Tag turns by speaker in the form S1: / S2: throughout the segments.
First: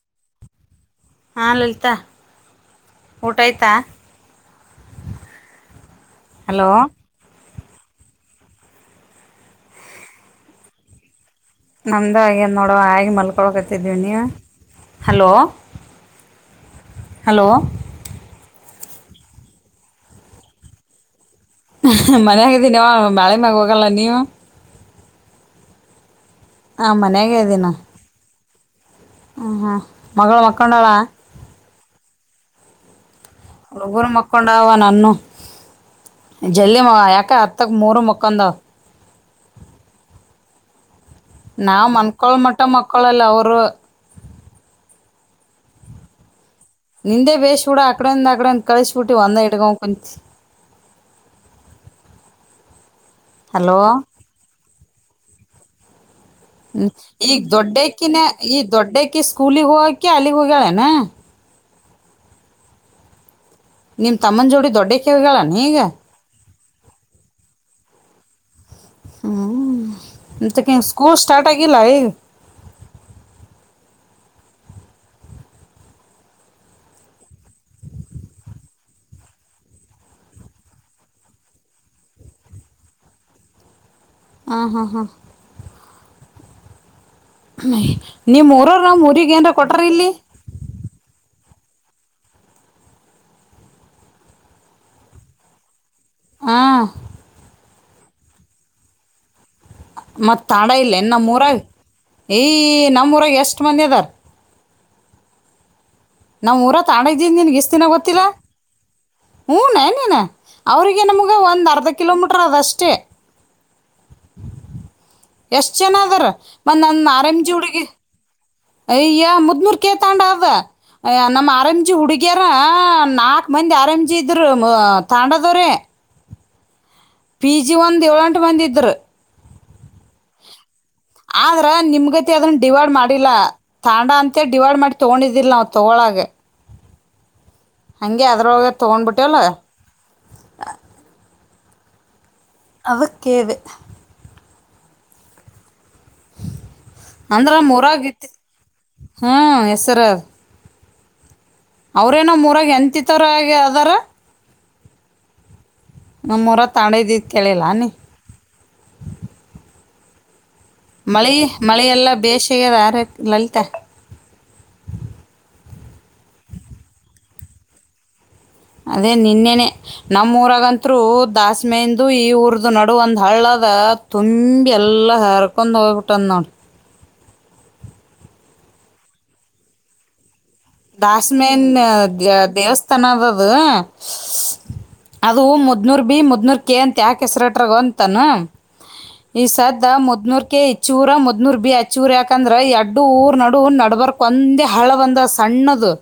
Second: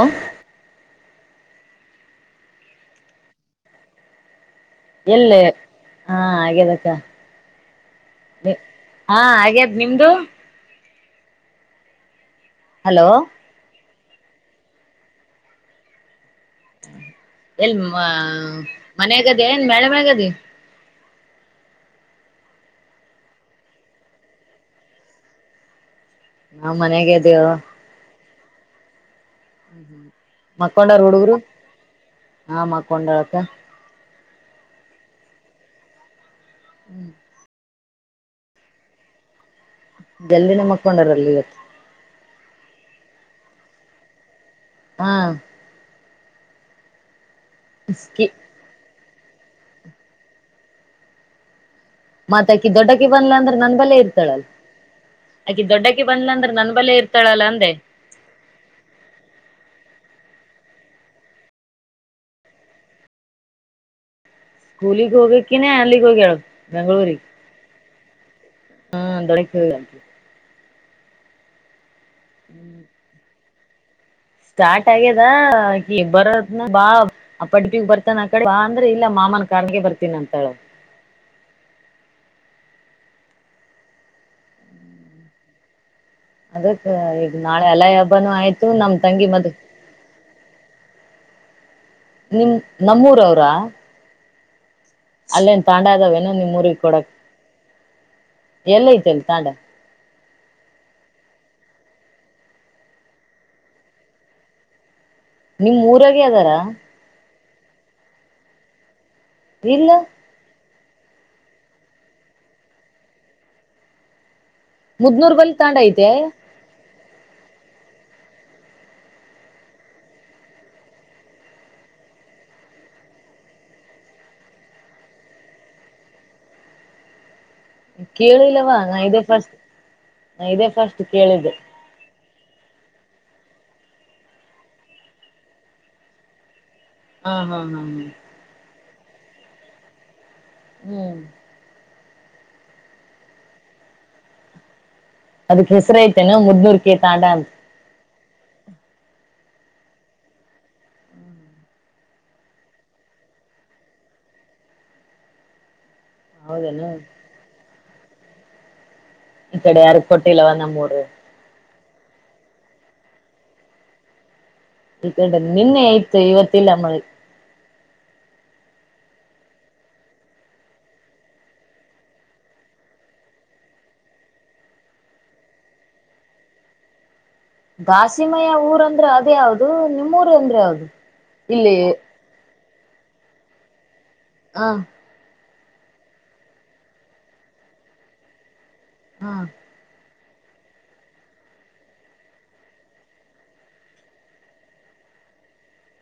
S1: ಹಾ
S2: ಹಾ ಲಲಿತಾ ಊಟ ಆಯ್ತಾ
S1: ಎಲ್ಲ ಹಾ
S2: ಹಲೋ
S1: ಹಾಗ್ಯದಕ್ಕ ಹಾ ಹಾಗ್ಯಾದ್ ನಿಮ್ದು
S2: ನ ನೋಡ
S1: ಹಲೋ
S2: ಹಾಗೆ ಮಲ್ಕೊಕ ಹ ಹಲೋ
S1: ಹ
S2: ಹಲೋ
S1: ಎಲ್ ಮನ್ಗದೇ ಏನ್ ಮಳ ಮಳಗದ
S2: ಮನ್ ಆಾಗಿದ್ದೀನಿವ ಬಾಳೆ ಮ್ಯಾಗ ಹೋಗಲ್ಲ ನೀವು
S1: ನಾ್
S2: ಹಾಂ ಮನ್ಯಾಗೆ
S1: ಮನೆಾಗ್ದವು
S2: ಹಞ ಹಾಂ ಮಗಳು ಮಕ್ಕಂಡಳ
S1: ಮಕ್ಕೊಂಡಾರ ಹುಡುಗರು ಹಾ ಮಕ್ಕೊಂಡ
S2: ಒಗರು ಮಕ್ಕೊಂಡುವ ನನ್ನು ಜಲ್ಲಿಮ ಆಯಕ ತಗ ಮೊರ ಮಕ್ಕಂದ
S1: ಎಲ್ಲಿ ನ ಮಕ್ಕೊಂಡ್ರ ಅಲ್ಲಿ ಇಗತ್ತು
S2: ಪುಟ್ಟ ಮಕ್ಕಳಲ್ಲಿ ಅವರು
S1: ಹಾ
S2: ನಿಂದೆ ವೇಶ ಹೂಡ ಆಕಡಂದ ಆಕಡಂದ ಕಳ್ ಚೂಟಿ ವಂದ ಇಡ್ಗಂ
S1: ಮಾತಕ್ಕೆ ದಡ್ಡ ಇಲ್ಲಾ, ಅಂದ್ರೆ, ನಂಧ್ರಾಲೆ, ಇರುತ್ತಾಳೆ, ಅಲ್ಲಿ, ಅಕ್ಕಿ, ದೊಡ್ಡಕ್ಕಿ... [inaudible]
S2: ಹ್ಮ, ಈಗ ದೊಡ್ಡಕ್ಕಿನ! ಈಗ ದೊಡ್ಡಕ್ಕಿ ಸ್ಕೂಲಿಗ್ ಹೋಗಕೆ ಅಲ್ಲಿಗ್ ಹೋಗಕೆ.. [inaudible] [inaudible] ಗಾಯನ.... [inaudible] ನೀನು.. [inaudible]
S1: ಸ್ಕೂಲಗ್, ಹೋಗಕೆನೆ, ಅಲ್ಲಿಗೆ ಹೋಗ್ಯಲೂ.. [inaudible] ಬೆಂಗಳೂರಿಗೆ? [inaudible] ಹಾ, ಬೇಡಕೂ, ಓಗುಯನೂರಿ. [inaudible]
S2: ಅದಕ್ಕೆ, ಸ್ಕೂಲ್ ಸ್ಟಾರ್ಟ್ ಆಗಿಲ್ಲ ಈಗು... [inaudible]
S1: ಹ್ಮ್... [inaudible] ಸ್ಟಾರ್ಟ್, ಆಗ್ಯದ, ಈಗ ಬರದನ ಬಾ ಅಪ್ಪಟಪಗ್ ಬರ್ತಾನ ಆ ಕಡೆ ಬಾ ಅಂದ್ರೆ ಇಲ್ಲ ಮಾಮನ್ ಕಾರಿಗೆ, ಬರ್ತೀನಿ ಅಂತಲೇ ಅವಳು.... [inaudible]
S2: ಹ, ಹಾ, ಹಾ. [inaudible]
S1: ಅದೇ... [inaudible]
S2: ನಿಮ್, ಊರರು
S1: ನಮ್
S2: ನ್
S1: ತಂಗಿ
S2: ಊರಿಗ್ ಏನ್
S1: ಮದ್
S2: ಕೊಟಾರ ಇಲ್ಲಿ? [inaudible]
S1: ನಿಮ್ಮು, ನಮ್ಮೂರ ಅವ್ರಾ... [inaudible] ಅಲ್ಲೇನ್, ಪಾಂಡ.. [inaudible] ನಾವಿಯೇನು, ನಿಮ್ ಊರಿಗೆ
S2: ಹಾಂ
S1: ಕೊಡಕ್? [inaudible] ಎಲ್ಲ, ಐತೆಲ್ಲಿ ತಾಂಡ? [inaudible]
S2: ಮತ್ತು ತಾಡ ಇಲ್ಲ ಏನು ನಮ್ಮೂರುಗ ಏ ನಮೂರಾಗ ಎಷ್ಟು ಮಂದಿ ಆಧಾರ್... [inaudible]
S1: ನಿಮ್, ಊರು.... [inaudible] ಫ್ರೀ, ಅಧಾರ... [inaudible]
S2: ಈ ನಿನ್ ಎಷ್ಟ ದಿನ ಗೊತ್ತಿಲ್ಲ? [inaudible] ಹು,
S1: ಇಲ್ಲ
S2: ಇನ್ನೇನು... [inaudible] ಅವರಿಗೆ, ನಮಗೆ ಒಂದು ಅರ್ಧ ಕಿಲೋಮೀಟರ್, ಅದಷ್ಟೇ.. [inaudible]
S1: ಮುದ್ನೂರ್ ಬಲ್ ತಾಂಡ
S2: ಎಷ್ಟ್, ಜನ,
S1: ಐತೆ
S2: ಆದರು, ಮತ್ತೆ, ನಾನು.. [inaudible] ಎಂ, ಜಿ ಹುಡುಗಿ ಅಯ್ಯೋ ಮೂಡುಮೂಡುತಂಡಾ, ಅದ ನಮ್ಮ್, ಆರ್ ಎಂ ಜಿ ಹುಡುಗಿಯರ ನಾಕ್ ಮಂದಿ ಆರು ಎಂ ಜಿ, ತಂಡದವರೇ? [inaudible] ಪಿ. ಜಿ, ಒಂದು ಏಳಂಟು
S1: ಕೇಳಿಲ್ಲವಾ
S2: ಮಂದಿದ್ದರು?
S1: ನಾ
S2: [inaudible]
S1: ಇದೇ ಫಸ್ಟ್ ನಾ, ಇದೇ ಫಸ್ಟ್ ಕೇಳಿದ್ದೆ? [inaudible]
S2: ಅದನ್ನ, ಡಿವೈಡ್ ಮಾಡಿಲ್ಲ, ತಾಂಡ ಅಂತ ಡಿವೈಡ್ ಮಾಡಿ. ತಗೊಂಡಿದ್ದಿಲ್ಲ, ತಕೋವಾಗು? [inaudible]
S1: ಹಾ, ಹಾ, ಹಾ.... [inaudible]
S2: ತಕೊಂಡು ಬಿಟ್ಯಲ್ಲೊ.. [inaudible]
S1: ಹ್ಮ್... [inaudible]
S2: ಅಧಿಕೆಕೇಳಿದೆ.. [inaudible]
S1: ಅದಕೂ.. [inaudible] ಹೆಸರು, ಐತೆೇನೂ ಮುದ್ನೂರ್ಕಿ ತಾಂಡ ಅಂತ? [inaudible]
S2: ಹ್ಮ್, ಹೆಸರು? [inaudible] ಅವ್ರೇನೋ, ಮೂರಾಗ ಹೆಂಡತಿತರ, ಆಧಾರ.. [inaudible] ನಮ್ಮೂರ,
S1: ಹೌದೇನು
S2: ತಂಡ, ಇದ್ದಿದ್ದು ಕೇಳಿಲ್ಲ ಅನ್ನಿ? [inaudible]
S1: ಈ ಕಡೆ ಯಾರಗ್ ಕೊಟ್ಟಿಲ್ಲವ ನಮ್ಮ
S2: ಮಳೆ ಮಳೆಯೆಲ್ಲ ಬೇಷೆಗೆದ ಆರ ಲಲಿತಾ
S1: ಈಗ ನಿನ್ನೆ ಆಯ್ತ ಇವತ್ತಿಲ್ಲ ಮಳಿ
S2: ಅದೇ ನಿನ್ನೆನೆ ನಮ್ಮೂರಾಗತ್ರು ದಸ್ಮಹಂದು ಈ ಊರದು ನಡು ಒಂದ್ ಹಳ್ಳದ ತುಂಬಿ ಎಲ್ಲಾ ಹರ್ಕೊಂಡ್ ಹೋಗ್ಬಿಟ್ಟಂದ್ ನೋಡ
S1: ದಾಸಿಮಯ ಊರಂದ್ರೆ ಅದ ಯಾವ್ದದು ನಿಮ್ಮೂ
S2: ದಾಸಮೇನ್ ದೇವಸ್ಥಾನ. ತನಾಅದ.
S1: ಹ
S2: ಅದು ಮುದ್ರ್ ಬಿ ಮುದ್ನೂರ್ ಕೆ ಅಂತ ಯಾಕ ಹೆಸರ ಇಟ್ಟರ್ ಗೊತ್ತನ.
S1: ಹ
S2: ಇ ಸದ್ದ ಮುದನೂರ್ ಕೆ ಹೆಚ್ಚೂರ ಮುದ್ನೂರ್ ಬಿ ಹೆಚ್ಚೂರ ಯಾಕಂದ್ರೆ ಎರಡು ಊರ್ ನಡು ನಡಬರ್ಕ್ ಒಂದೇ ಹಳ್ಳ ಬಂದದ. ಸಣ್ಣದು.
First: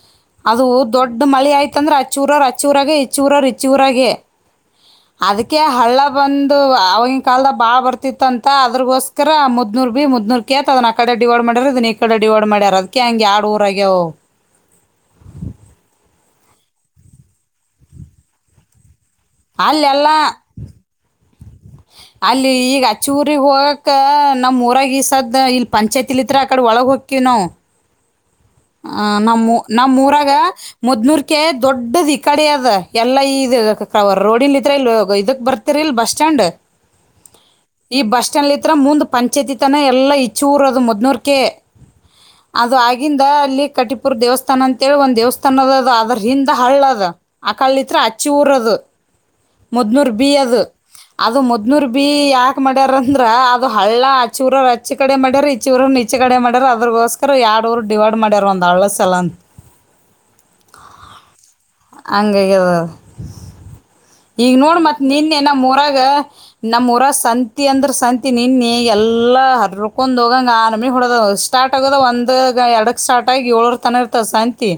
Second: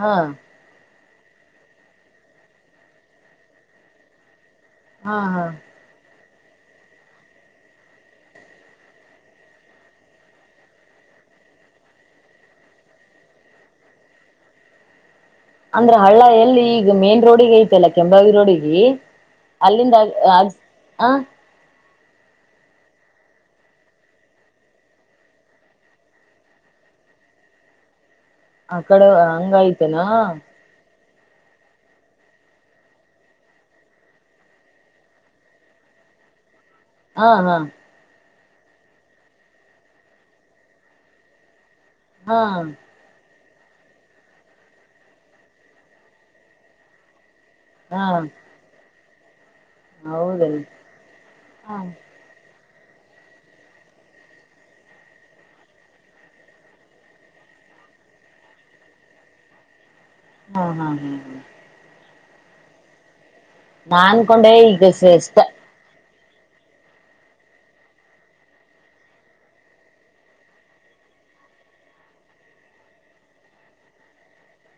S1: ಹಾ
S2: ಅದು ದೊಡ್ಡ ಮಳೆ ಆಯ್ತುಂದ್ರೆ ಹಚ್ಚೂರವ್ರು ಹಚ್ಚೂರಾಗೆ ಇಚ್ಚೂರವ್ರು ಇಚ್ಚೂರಾಗೆ.
S1: ಹಾ ಹಾ
S2: ಅದಕ್ಕೆ ಹಳ್ಳ ಬಂದು ಅವಾಗಿನ ಕಾಲದ ಬಾಳ ಬರ್ತಿತ್ತ ಅಂತ ಅದ್ರಗೋಸ್ಕರ ಮುದ್ನೂರ್ ಬಿ ಮುದ್ನೂರ್ ಕೇ ಅದನ್ ಆ ಕಡೆ ಡಿವೈಡ್ ಮಾಡ್ಯಾರ ಇದನ್ ಈ ಕಡೆ ಡಿವೈಡ್ ಮಾಡ್ಯಾರ ಅದ್ಕ ಹೆಂಗಗೆ ಯಾಡ್ ಊರ ಆಗ್ಯಾವ ಅವ.
S1: ಅಂದ್ರ ಹಳ್ಳ ಎಲ್ಲಿ ಈಗ ಮೇನ್ ರೋಡಿಗೆ ಐತೆಲ್ಲ ಕೆಂಬಾವಿ ರೋಡಿಗೆ - ಅಲ್ಲಿಂದ
S2: ಅಲ್ಲೆಲ್ಲ
S1: ಆ ಹ
S2: ಅಲ್ಲಿ ಈಗ ಆಚಿ ಊರಿಗ್ ಹೋಗಕ್ ನಮ್ ಊರಾಗ ಈಸದ್ದ ಇಲ್ ಪಂಚಾಯತಿಲಿಂತ್ರ ಆ ಕಡೆ ಒಳಗ ಹೊಕ್ಕಿವಿ ನಾವು.
S1: ಆ
S2: ಹ
S1: ಕಡೆ
S2: ನಮ್ಮ್
S1: ಹಂಗ ಐತೆನಾ
S2: ನಮ್ಮ ಊರಾಗ ಮೊದ್ನೂರ್. ಅಕ ದೊಡ್ಡದದು ಈ ಕಡೆ ಅದ್ ಎಲ್ಲಾ ಇದ ರೋಡ್ ಇಲ್ ಇದ್ರ ಇ ಇದಕ್ ಬರ್ತಿರಿ ಇಲ್ ಬಸ್ ಸ್ಟಾಂಡ್-
S1: ಹಾ ಹಾ
S2: ಎಲ್ಲಿ ಹತ್ರ ಮುಂದು ಪಂಚಾಯತಿ ತನ ಎಲ್ಲ ಇಚ್ಚೂರೋದು ಮೊದ್ನೂರ ಕೆ
S1: ಹಾ
S2: ಅದು ಆಗಿಂದ. ಲ್ಲಿ ಕಟಿಪುರ್ ದೇವಸ್ಥಾನ ಅಂತೇಳಿ ಒಂದ ದೇವಸ್ಥಾನ ಅದ ಅದ್ರ ಹಿಂದ ಹಳ್ಳ ಅದ. ಆ ಕಡೆಲಿಂತ್ರ
S1: ಹಾ
S2: ಅಚ್ಚಿ ಊರದು. ಮುದ್ನೂರ್ ಬಿ
S1: ಹೌದಲ್ಲ
S2: ಅದು ಅದು
S1: ಹ
S2: ಮುದ್ನೂರ್ ಬಿ ಯಾಕ ಮಾಡ್ಯಾರ ಅಂದ್ರ ಅದು ಹಳ್ಳ ಆಚಿ ಊರವರ ಹಚ್ಚಿಕಡೆ ಮಾಡ್ಯಾರ ಇಚ್ಚಿ ಊರವರ ಇಚಿ ಕಡೆ ಮಾಡ್ಯಾರ ಅದ್ರಗೋಸ್ಕರ ಎರಡೂರು ಡಿವೈಡ್ - ಮಾಡ್ಯಾರ ಒಂದ ಹಳ್ಳ ಸಲ ಅಂತ
S1: ಹ್ಮ ಹಾ ಹ್ಮ ಹ್ಮ
S2: ಹಂಗ ಆಗೇದ ಅದ
S1: ನಾನ್ಕೊಂಡೆ
S2: ಈಗ ನೋಡ್ ಮತ್
S1: ಶ್ರೇಷ್ಠ
S2: ನಿನ್ನೆ ನಮ್ಮ ಊರಾಗ. ನಮ್ಮ್ಊರಗ ಸಂತಿ ಅಂದ್ರ ಸಂತಿ ನಿನ್ನೆ ಎಲ್ಲಾ ಹರಕೊಂಡ್ ಹೋಗಂಗ ಆ ನಮಿ ಹೊಡದ ಸ್ಟಾರ್ಟ್ ಆಗದ ಒಂದ ಎರಡ ಸ್ಟಾರ್ಟ್ ಆಗಿ ಏಳರ್ ತನ ಇರ್ತಾವ ಸಂತಿ.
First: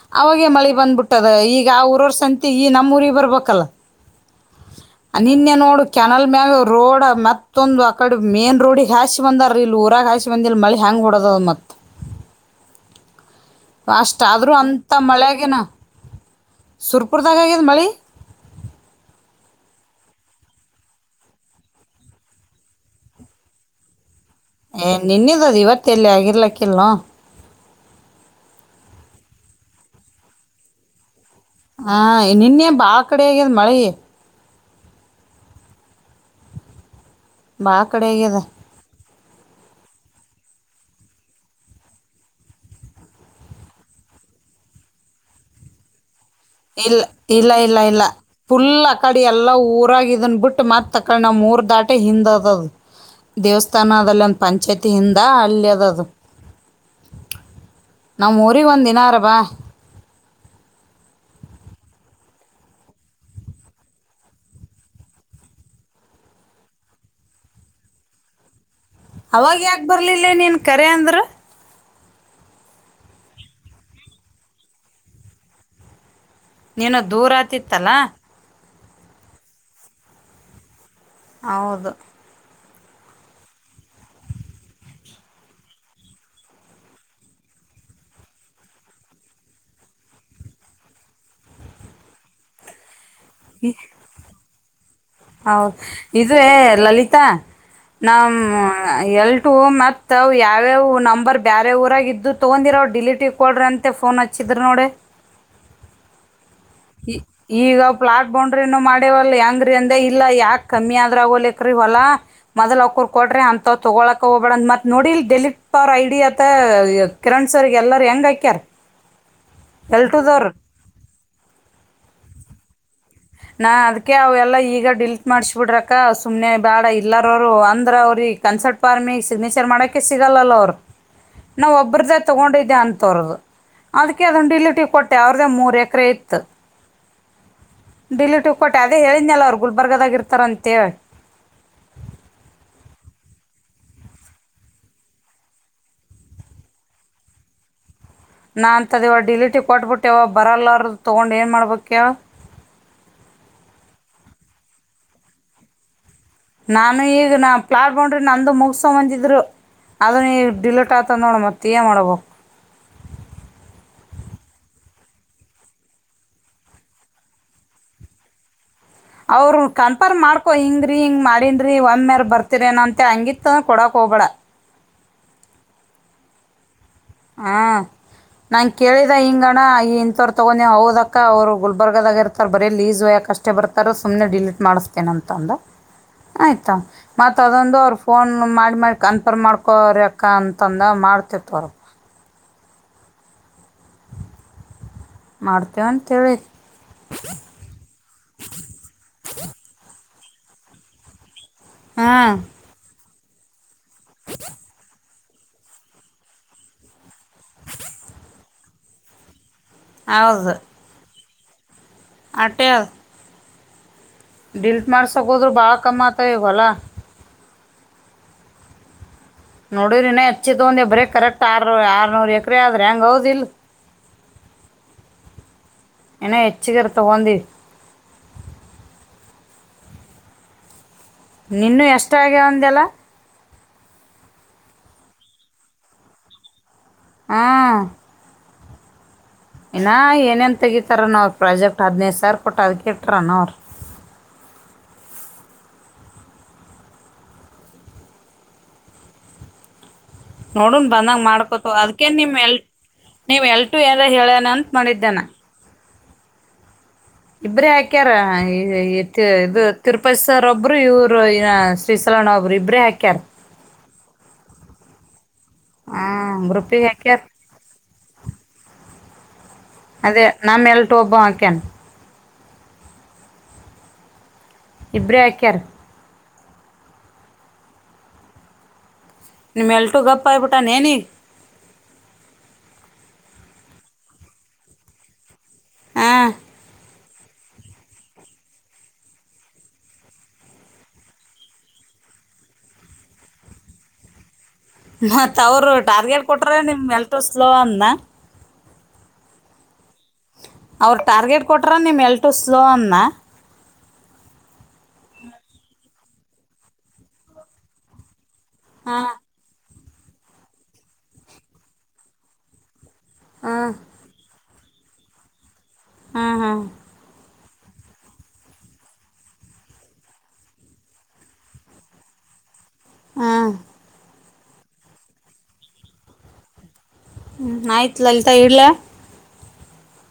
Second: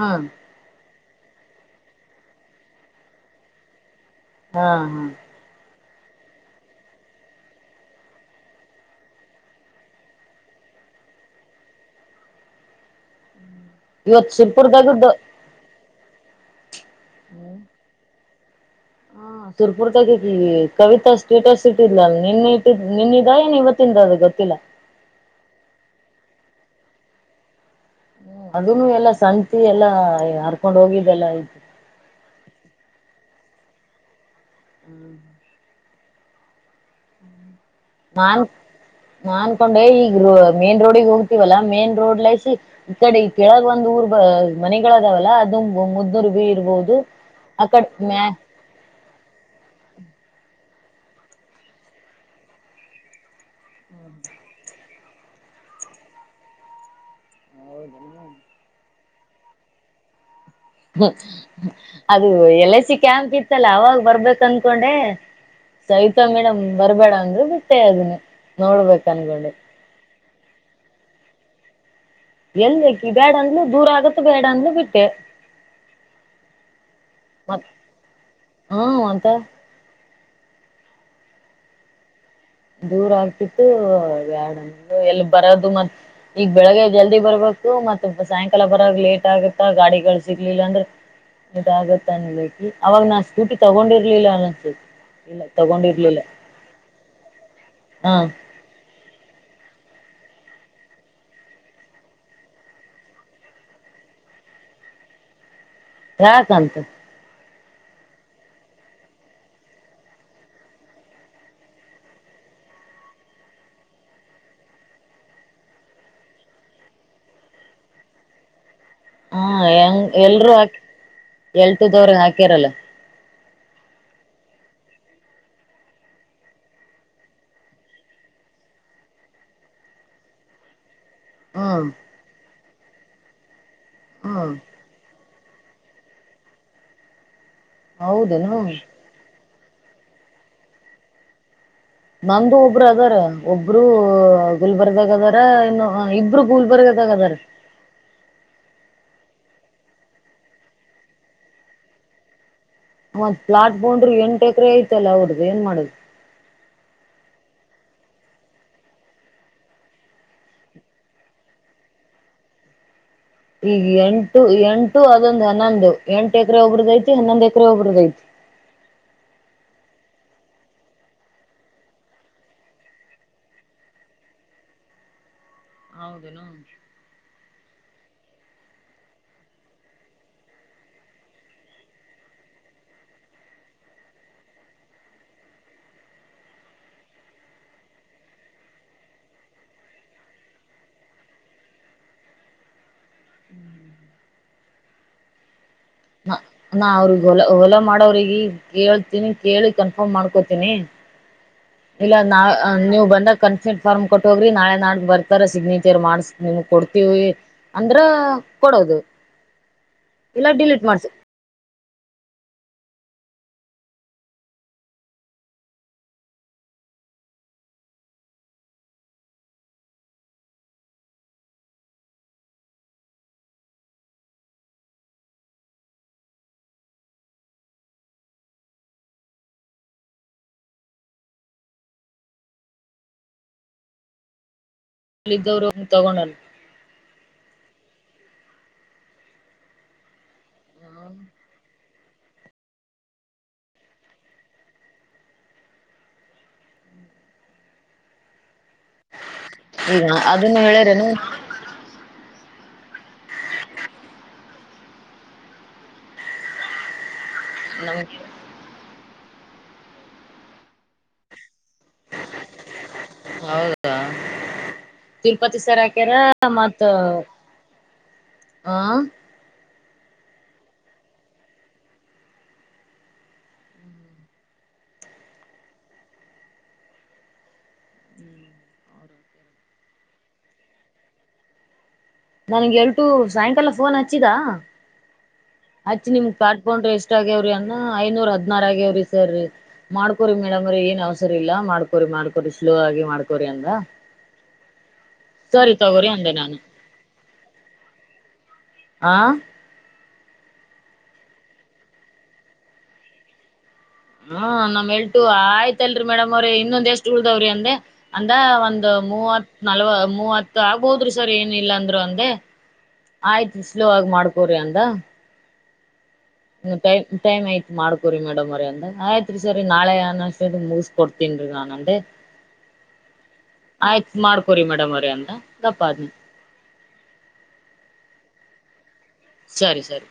S1: ಹಾ
S2: ಅವಾಗ ಮಳೆ ಬಂದ್ಬಿಟ್ಟು ದ ಈಗ ಆ ಊರವ್ರ ಸಂತಿಗಿ ನಮ್ಮ ಊರಿಗೆ ಬರ್ಬೇಕಲ್ಲ. ಹಾ ನಿನ್ನೆ ನೋಡು. ಕೆನಲ್ ಮ್ಯಾಗ ರೋಡ್ ಮತ್ತೊಂದು ಆಕಡೆ ಮೇನ್ ರೋಡಿಗೆ ಹಾಸಿ ಬಂದಾರ ಇಲ್ಲಿ ಊರಾಗ ಹಾಸಿ ಬಂದಿಲ್ಲ ಮಳೆ ಹಾಂಗ ಹೊಡೆದದ ಮತ್ತ. ಅಷ್ಟ
S1: ಇವತ್
S2: ಆದ್ರೂ ಅಂತ
S1: ಶಿರ್ಪುರ್ದಾಗದ್ದು
S2: ಮಳೆಗೆನಾ. ಸುರಪುರ್ದಾಗ ಆಗಿದೆ ಮಳಿ
S1: ಹ ಸುರಪುರ್ದಾಗ ಇದ್ದೀವಿ ಕವಿತಾ ಸ್ಟೇಟಸ್ ಇಟ್ಟಿದಲಲ್ ನಿನ್ ಇಟ್ಟಿದ ನಿನ್ನೇದಾ ಎನ್ ಇವತ್ತಿಂದ ಅ ಗೊತ್ತ.
S2: ಏ ನೆನೆದದು ಇವತ್ತು ತಲ್ಲಿ ಆಗಿರ್ಲಕ್ಕಿಲ್ಲ
S1: ಅದನ್ನು ಎಲ್ಲ ಸಂತಿ ಎಲ್ಲಾ ಹರ್ಕೊಂಡ್ ಹೋಗಿದ್ದ ಎಲ್ಲ
S2: ಹಾ ನಿನ್ನೆ ಬಾ ಕಡೆ ಆಗದ್ ಮಳೆ
S1: ಹ್ಮ್
S2: ಭಾ ಕಡೆ ಆಗ್ಯದ
S1: ನಾನ್ ನಾ ಅನ್ಕೊಂಡೆ ಈಗ ಮೇನ್ ರೋಡಿಗೆ ಹೋಗ್ತಿೀವಲ್ಲಾ ಮೇನ್ ರೋಡ್ಲಸ ಈ ಕಡೆ ಈ ಕೆಳದ್ ಒಂದ್ ಊರ್ ಮನೆಗಳದಾವಲ್ಲ ಅದು ಮುದ್ದ
S2: ಇಲ್ಲ ಇಲ್ಲ ಇಲ್ಲ ಇಲ್ಲ
S1: ಮ್ಯಾ
S2: ಫುಲ್ ಕಡಿಯ ಎಲ್ಲ ಊರಾಗಿದನ್ ಬಿಟ್ಟು ಮತ್ತೆ ತಕೊಂಡ ನ ಮೂರ್ ದಾಟೆ ಹಿಂದ್ ಅದದ ದೇವಸ್ಥಾನದದಲ್ಲಿ ಒಂದು ಪಂಚಾಯತಿ ಹಿಂದ ಅಲ್ಲಿ ಅದದು ನಮ್ಮ ಊರಿಗೆ ಒಂದ ದಿನ ಅರ ವಾಹ್
S1: ಅದು ಎಲ್ ಐ ಸಿ ಕ್ಯಾಂಪ್ ಇತ್ತಲ್ಲ ಅವಾಗ ಬರ್ಬೇಕ ಅಂದಕೊಂಡೆ ಸವಿತಾ ಮೇಡಮ್ ಬರ್ಬೇಡ ಅಂದ್ರು ಬಿಟ್ಟೆ ಅದನ್ನ ನೋಡ್ಬೇಕ ಅನ್ಕೊಂಡಿ
S2: ಇ ನೀನ್ ಕರೆ ಅಂದ್ರ
S1: ಎಲ್ಲಕಿ ಬೇಡ ಅಂದ್ಲೂ ದೂರ ಆಗತ್ತ ಬೇಡ ಅಂದ್ಲೂ ಬಿಟ್ಟೆ
S2: ನೀನು ದೂರ ಆತಿತ್ತಲಾ
S1: ಹ್ಮ ಅಂತ
S2: ಹೌದು
S1: ದೂರ ಆಗ್ತಿತ್ತು ಎ್ಯಾಡ ಎಲ್ಲಿ ಬರೋದು ಮತ್ ಈಗ ಬೆಳಗ್ಗೆ ಜಲ್ದಿ ಬರ್ಬೇಕು ಮತ್ ಸಾಯಂಕಾಲ ಬರಾಗ ಲೇಟ್ ಆಗತ್ತ ಗಾಡಿಗಳು ಸಿಗ್ಲಿಲ್ಲ ಅಂದ್ರೆ ಲೇಟ್ ಆಗುತ್ತ ಅನ್ಬೇಕಿ ಅವಾಗ ನಾ ಸ್ಕೂಟಿ ತಗೊಂಡಿರ್ಲಿಲ್ಲ ಅಲ್ಲ ಹ್ಮ
S2: ಹೌದು ಇದೆ ಲಲಿತ್ ತಾ
S1: ಹಾ
S2: ನಮ್ ಹೆ ಟು ಮತ್ತುತ್ತ ಅವು ಯಾವ್ಯಾವವು ನಂಬರ್ ಬೇರೆ ಊರಾಗಿದ್ದು ತೊಗೊಂಡಿರ ಅವವು ಡಿಲೀಟ್ ಇಕೊಳ್ರ ಅಂತೆ ಫೋನ್ ಹಚ್ಚಿದ್ರ ನೋಡಿ
S1: ಹಾ ಅಂತೆ
S2: ಈ- ಈಗ ಪ್ಲಾಟ್ ಬೌಂಡ್ರಿನ ಮಾಡೇವಲ್ ಹೆಂಗ್ರೀ ಅಂದೆ ಇಲ್ಲ ಯಾಕ ಕಮ್ಮಿ ಆದ್ರ ಆಗೋಲಕ್ರೀ ಹೊಲಾ ಮೊದಲ ಅವಕ್ಕರ್ ಕೊಟ್ರಿ ಅಂತ ತೊಗೊಳಕ ಹೋಗಬೇಡಂದ್ ಮತ್ತತ್ ನೋಡಿಲ್ ಡೆಲಟ್ ಪ ಅವರ್ ಐಡಿಿಯ ಅತ್ತ ಕಿರಣ್ ಸರ್ ಎಲ್ಲಾರ ಹೆಂಗ ಆಕ್ಯಾರ
S1: ಹಾ ಎಂಗ ಎಲ್ರುೂ ಆಕ ಎಳ್ತದವ್ರಗ್ ಹಾಕ್ಯಾರಲ್ಲ
S2: ನಾ ಅದಕ್ಕೆ ಅವೆಲ್ಲ ಈಗ ಡಿಲೀಟ್ ಮಾಡಿಸ್ಬಿಡ್ರಕ್ಕ ಸುಮ್ಮ್ನೆ ಬೇಡ ಇಲ್ಲಾರರು ಅಂದ್ರೆ ಅವ್ರಿಗೆ ಕನ್ಸರ್ಟ್ ಫಾರ್ಮಿಗೆ ಸಿಗ್ನೇಚರ್ ಮಾಡೋಕೆ ಸಿಗಲ್ಲಲ್ಲ ಅವ್ರು ನಾವ್
S1: ಹ್ಮ್
S2: ಒಬ್ಬ್ರ್ದ ತೊಗೊಂಡವಿ ಇನ್ ತೊರದು ಅದಕ್ಕೆ
S1: ಹ್ಮ್
S2: ಅದಂದು ಇಲ್ಲಿಟ ಕೊಟ್ಟ ಟಾವ್ರದ ಮೂರು ಎಕರೆ ಇತ್ತು ಡಿಲೀಟ್
S1: ಹೌದೇನು
S2: ಕೊಟ್ಟ ಅದ ಹೇಳಿದ್ಲ್ಲ ಅವ ಗುಲ್ಬರ್ಗದಾಗಿ ಇರ್ತಾರಂತೆ ಹೇಳಿ
S1: ನಮ್ದು ಒಬ್ರು ಅದಾರ ಒಬ್ರುೂ ಗುಲ್ಬರ್ಗದಾಗ ಅದಾರ ಇನ್ನು ಇಬ್ರು ಗುಲ್ಬರ್ಗದಾಗ ಅದಾರ
S2: ನಾ ಅಂತದ್ದ ಇವ ಡಿಲೀಟಿಗೆ ಕೊಟ್ಬಿಟ್ಟೆವ ಬರಲ್ಲಾರ್ದ ತೊಗೊಂಡು ಏನು ಮಾಡ್ಬೇಕ್ಯ
S1: ಮತ್ ಪ್ಲಾಟ್ ಬೊಂಡ್ರರು ಎಂಟು ಎಕರೆ ಐತಲ್ಲ ಅವಡ್ದು ಏನ್ ಮಾಡುದು
S2: ನಾನು ಈಗ ನಾ ಪ್ಲಾಟ್ ಬೊಂಡ್ರಿ ನಂದು ಮುಗಸ ಬಂದಿದ್ರು ಅದನ್ನ ಈ ಡಿಲೀಟ್ ಆತ ನೋಡ ಮತ್ತ ಏನ್ ಮಾಡೋಬೇಕು
S1: ಈಗ ಎಂಟು ಎಂಟು ಅದೊಂದು ಹನ್ನೊಂದು ಎಂಟು ಎಕರೆ ಒಬ್ರದ್ದ ಐತಿ ಹನ್ನೊಂದು ಎಕರೆ ಒಬ್ರದ ಐತಿ
S2: ಅವ್ರ ಕನ್ಫರ್ಮ್ ಮಾಡ್ಕೊ ಹಿಂಗ್ರೀ ಹಿಂಗ್ ಮಾಡನ್ರಿ ಒಂದ ಮ್ಯರ್ ಬರ್ತಿರಏನೋ ಅಂತ ಹಂಗಿತ್ ಕೊಡಕ್ ಹೋಗಬೇಡ
S1: ಹೌದುನು
S2: ಹಾ ನಾನಗೆ ಕೇಳಿದೆ ಹಿಂಗಣ್ಣ ಈ ಇಂಥವ್ರು ತಗೊಂಡೀವು ಹದಕ್ಕ ಅವ್ರು ಗುಲ್ಬರ್ಗದಾಗೆ ಇರ್ತಾರೆ ಬರೀ ಲೀಸ್ುಯಾಕೆ ಅಷ್ಟೇ ಬರ್ತಾರ ಸುಮ್ಮ್ನೆ ಡಿಲೀಟ್ ಮಾಡಿಸ್ತೇನ ಅಂತಂದು ಆಯಿತಾ ಮತ್ತುತ್ತ ಅದೊಂದು ಅವ್ರು ಫೋನ್ ಮಾಡಿ ಮಾಡಿ ಕನ್ಫರ್ಮ್ ಮಾಡ್ಕ್ಯಾಕ ಅಂತಂದು ಮಾಡ್ತಿತ್ತು ಅವ್ರ ಮಾಡ್ತೇವಂತ ಹೇಳ
S1: ನ ಅವ್ರಿಗೆ ಹೊಲ ಹೊಲ ಮಾಡೋವ್ರಿಗೆ ಈ ಕೇಳ್ತೀನಿ ಕೇಳಿ ಕನ್ಫರ್ಮ್ ಮಾಡ್ಕೋತೀನಿ ಇಲ್ಲ
S2: ಹಾಂ
S1: ನಾ ನೀವು ಬನ್ನಿ ಕನ್ಫೆಂಟ್ ಫಾರ್ಮ್ ಕೊಟ್ಟ ಹೋಗ್ರಿ ನಾಳೆ ನಾ ಬರ್ತಾರ ಸಿಗ್ನೇಚರ್ ಮಾಡಸ ನಿಮ ಕೊಡ್ತೀವಿ ಅಂದ್ರ ಕೊಡೋದು ಇಲ್ಲ ಡಿಲೀಟ್ ಮಾಡ್ಸಿ
S2: ಆಟೆ ಡೀಲಿಟ್ ಮಾಡ್ಸಗೋದ್ರು ಭಾಳ ಕಮ್ಮ್ ಆತ ಇವಲ್ಲಾ ನೋಡ್ರ ಇನ ಹೆಚ್ಚಿ ತಗೊಂಡಿ ಬ್ರೇ ಕರೆಕ್ಟ್ ಆರ್ ಆರ್ನೂರ್ ಎಕ್ರ ಆದ್ರೆ ಹೆಂಗೌದಲ್ ಇನ ಹೆಚ್ಚಗರ್ ತಗೊಂಡಿ ನಿನು ಎಷ್ಟ ಆಗ್ಯ ಅಂದೆಲ್ಲ
S1: ಅಲ್ಲಿದ್ದವರು ತಗೊಂಡನ
S2: ಹ ಇನ್ನ ಏನೇನ್ ತೆಗಿತಾರನ ಅವರು ಪ್ರಾಜೆಕ್ಟ್ ಹದ್ನೈದ ಸಾವರ ಕೊಟ್ಟ ಅದಕ ಇಟ್ರನ ಅವ್ರ
S1: ಈಗ ಅದನ್ನು
S2: ನೋಡನ್
S1: ಹೇಳ್ಯಾರೇನು
S2: ಬಂದಂಗ ಮಾಡ್ಕೊತ ಅದಕೇನ್ ನಿಮ್ ಎಲ್ ನೀವ ಎಲ್ಟು ಎಲ್ಲ ಹೇಳನ ಅಂತ ಮಾಡಿದ್ದನ ಇಬ್ರ
S1: ನಮ್
S2: ಹಾಕ್ಯಾರ ಇದು ತಿರುಪತಿ ಸರ್ ಒಬ್ರು ಇವರು ಇ ಶ್ರೀಸಲಣ್ಣ ಒಬ್ರು ಇಬ್ರೇ ಹಾಕ್ಯಾರ್
S1: ಹೌದ ತಿರುಪತಿ ಸರ್ ಹಾಕ್ಯಾರ
S2: ಹಾಂ
S1: ಮತ್ತ
S2: ಗ್ರೂಪಿಗೆ ಹಾಕ್ಯಾರ
S1: ಆ
S2: ಅದೇ ನಾ ಮೇಲೆಟ ಒಬ್ಬ ಆಕ್ಯನ್ ಇಬ್ಬ್ರಾಕರ್
S1: ಹ
S2: ನಿಮ್ಮೆಲ್ಟು ಗಪ್ಪ ಆಯಬಿಟ್ಟಾನೇನ
S1: ನನ್ಗೆ ಎರಟು ಸಾಯಂಕಾಲ ಫೋನ್ ಹಚ್ಚಿದ ಅಚ್ ನಿಮ್
S2: ಹಾಂ
S1: ಕಾಡ್ಕೊಂಡ್ರೆಷ್ಟ ಅಷ್ಟ ಆಗ್ಯವ್ರಿ ಅಂದ ಐನೂರ ಹದ್ನಾರ ಆಗ್ಯವ್ರಿ ಸರ್ ಮಾಡ್ಕೋರಿಿ ಮೇಡಮ್್ರೀ ಏನ್ ಅವಸರ ಇಾ ಮಾಡ್ಕೋರಿ ಮಾಡ್ಕೋರಿ ಸ್ಲೋ ಆಗಿ ಮಾಡ್ಕೋರಿ ಅಂದ
S2: ಮತ್ತ ಅವರು
S1: ಸರಿ ತಗೋರಿ
S2: ಟಾರ್ಗೆಟ್
S1: ಅಂದೆ
S2: ಕೊಟ್ರ
S1: ನಾನು
S2: ನಿಮ್ಮ ಮಲ್ಟು ಸ್ಲೋ ಅಂದನಾ
S1: ಆ
S2: ಅವ್ರ ಟಾರ್ಗೆಟ್ ಕೊಟ್ರ ನಿಮ್ ಎಲ್ಟು ಸ್ಲೋ ಅನ್ನ
S1: ಹ್ಮ ನಮ್ ಎಲ್ಟು ಆಯ್ತಲ್ರಿ ಮೇಡಮ್ ಅವ್ರ ಇನ್ನೊಂದ್ ಎಷ್ಟ್ ಉಳ್ದಾವ್ರಿ ಅಂದೆ ಅಂದ ಒಂದು
S2: ಹಾಂ
S1: ಮೂವ ನಲ್ವ ಮೂವತ್ತು ಆಗ್ಬೋದ್ರಿ ಸರ್ ಏನ ಇಲ್ಲಾ ಅಂದ್ರರು ಅಂದೆ ಆಯ್ತ್ು
S2: ಹಾಂ
S1: ಸ್ಲೋ ಆಗ ಮಾಡ್ಕ ಗರೆಯಿಂದ
S2: ಹ್ಮ್ ಹ್ಮ
S1: ಟೈಮ್ ಆಯ್ತ್ ಮಾಡ್ಕೋರಿ ಮೇಡಮ್ರಿ ಅಂದ ಆಯ್ತ್ ರರಿ ಸರಿ ನಾಳೆ ಅನ ಮುಗಿಸಕೊಡ್ತೀನ್ ರೀ ನಾನನ್ ಅೆ
S2: ಹಾಂ
S1: ಆಯ್ತು ಮಾಡ್ಕೊರಿ ಮೇಡಮ್ ಅವರಿ ಅಂತ ದಪ್ಪ್ನ
S2: ಹ್ಮ್ ಆಯ್ತ್ಲಲ್ತಾ ಇಲ
S1: ಸರಿ ಸರಿ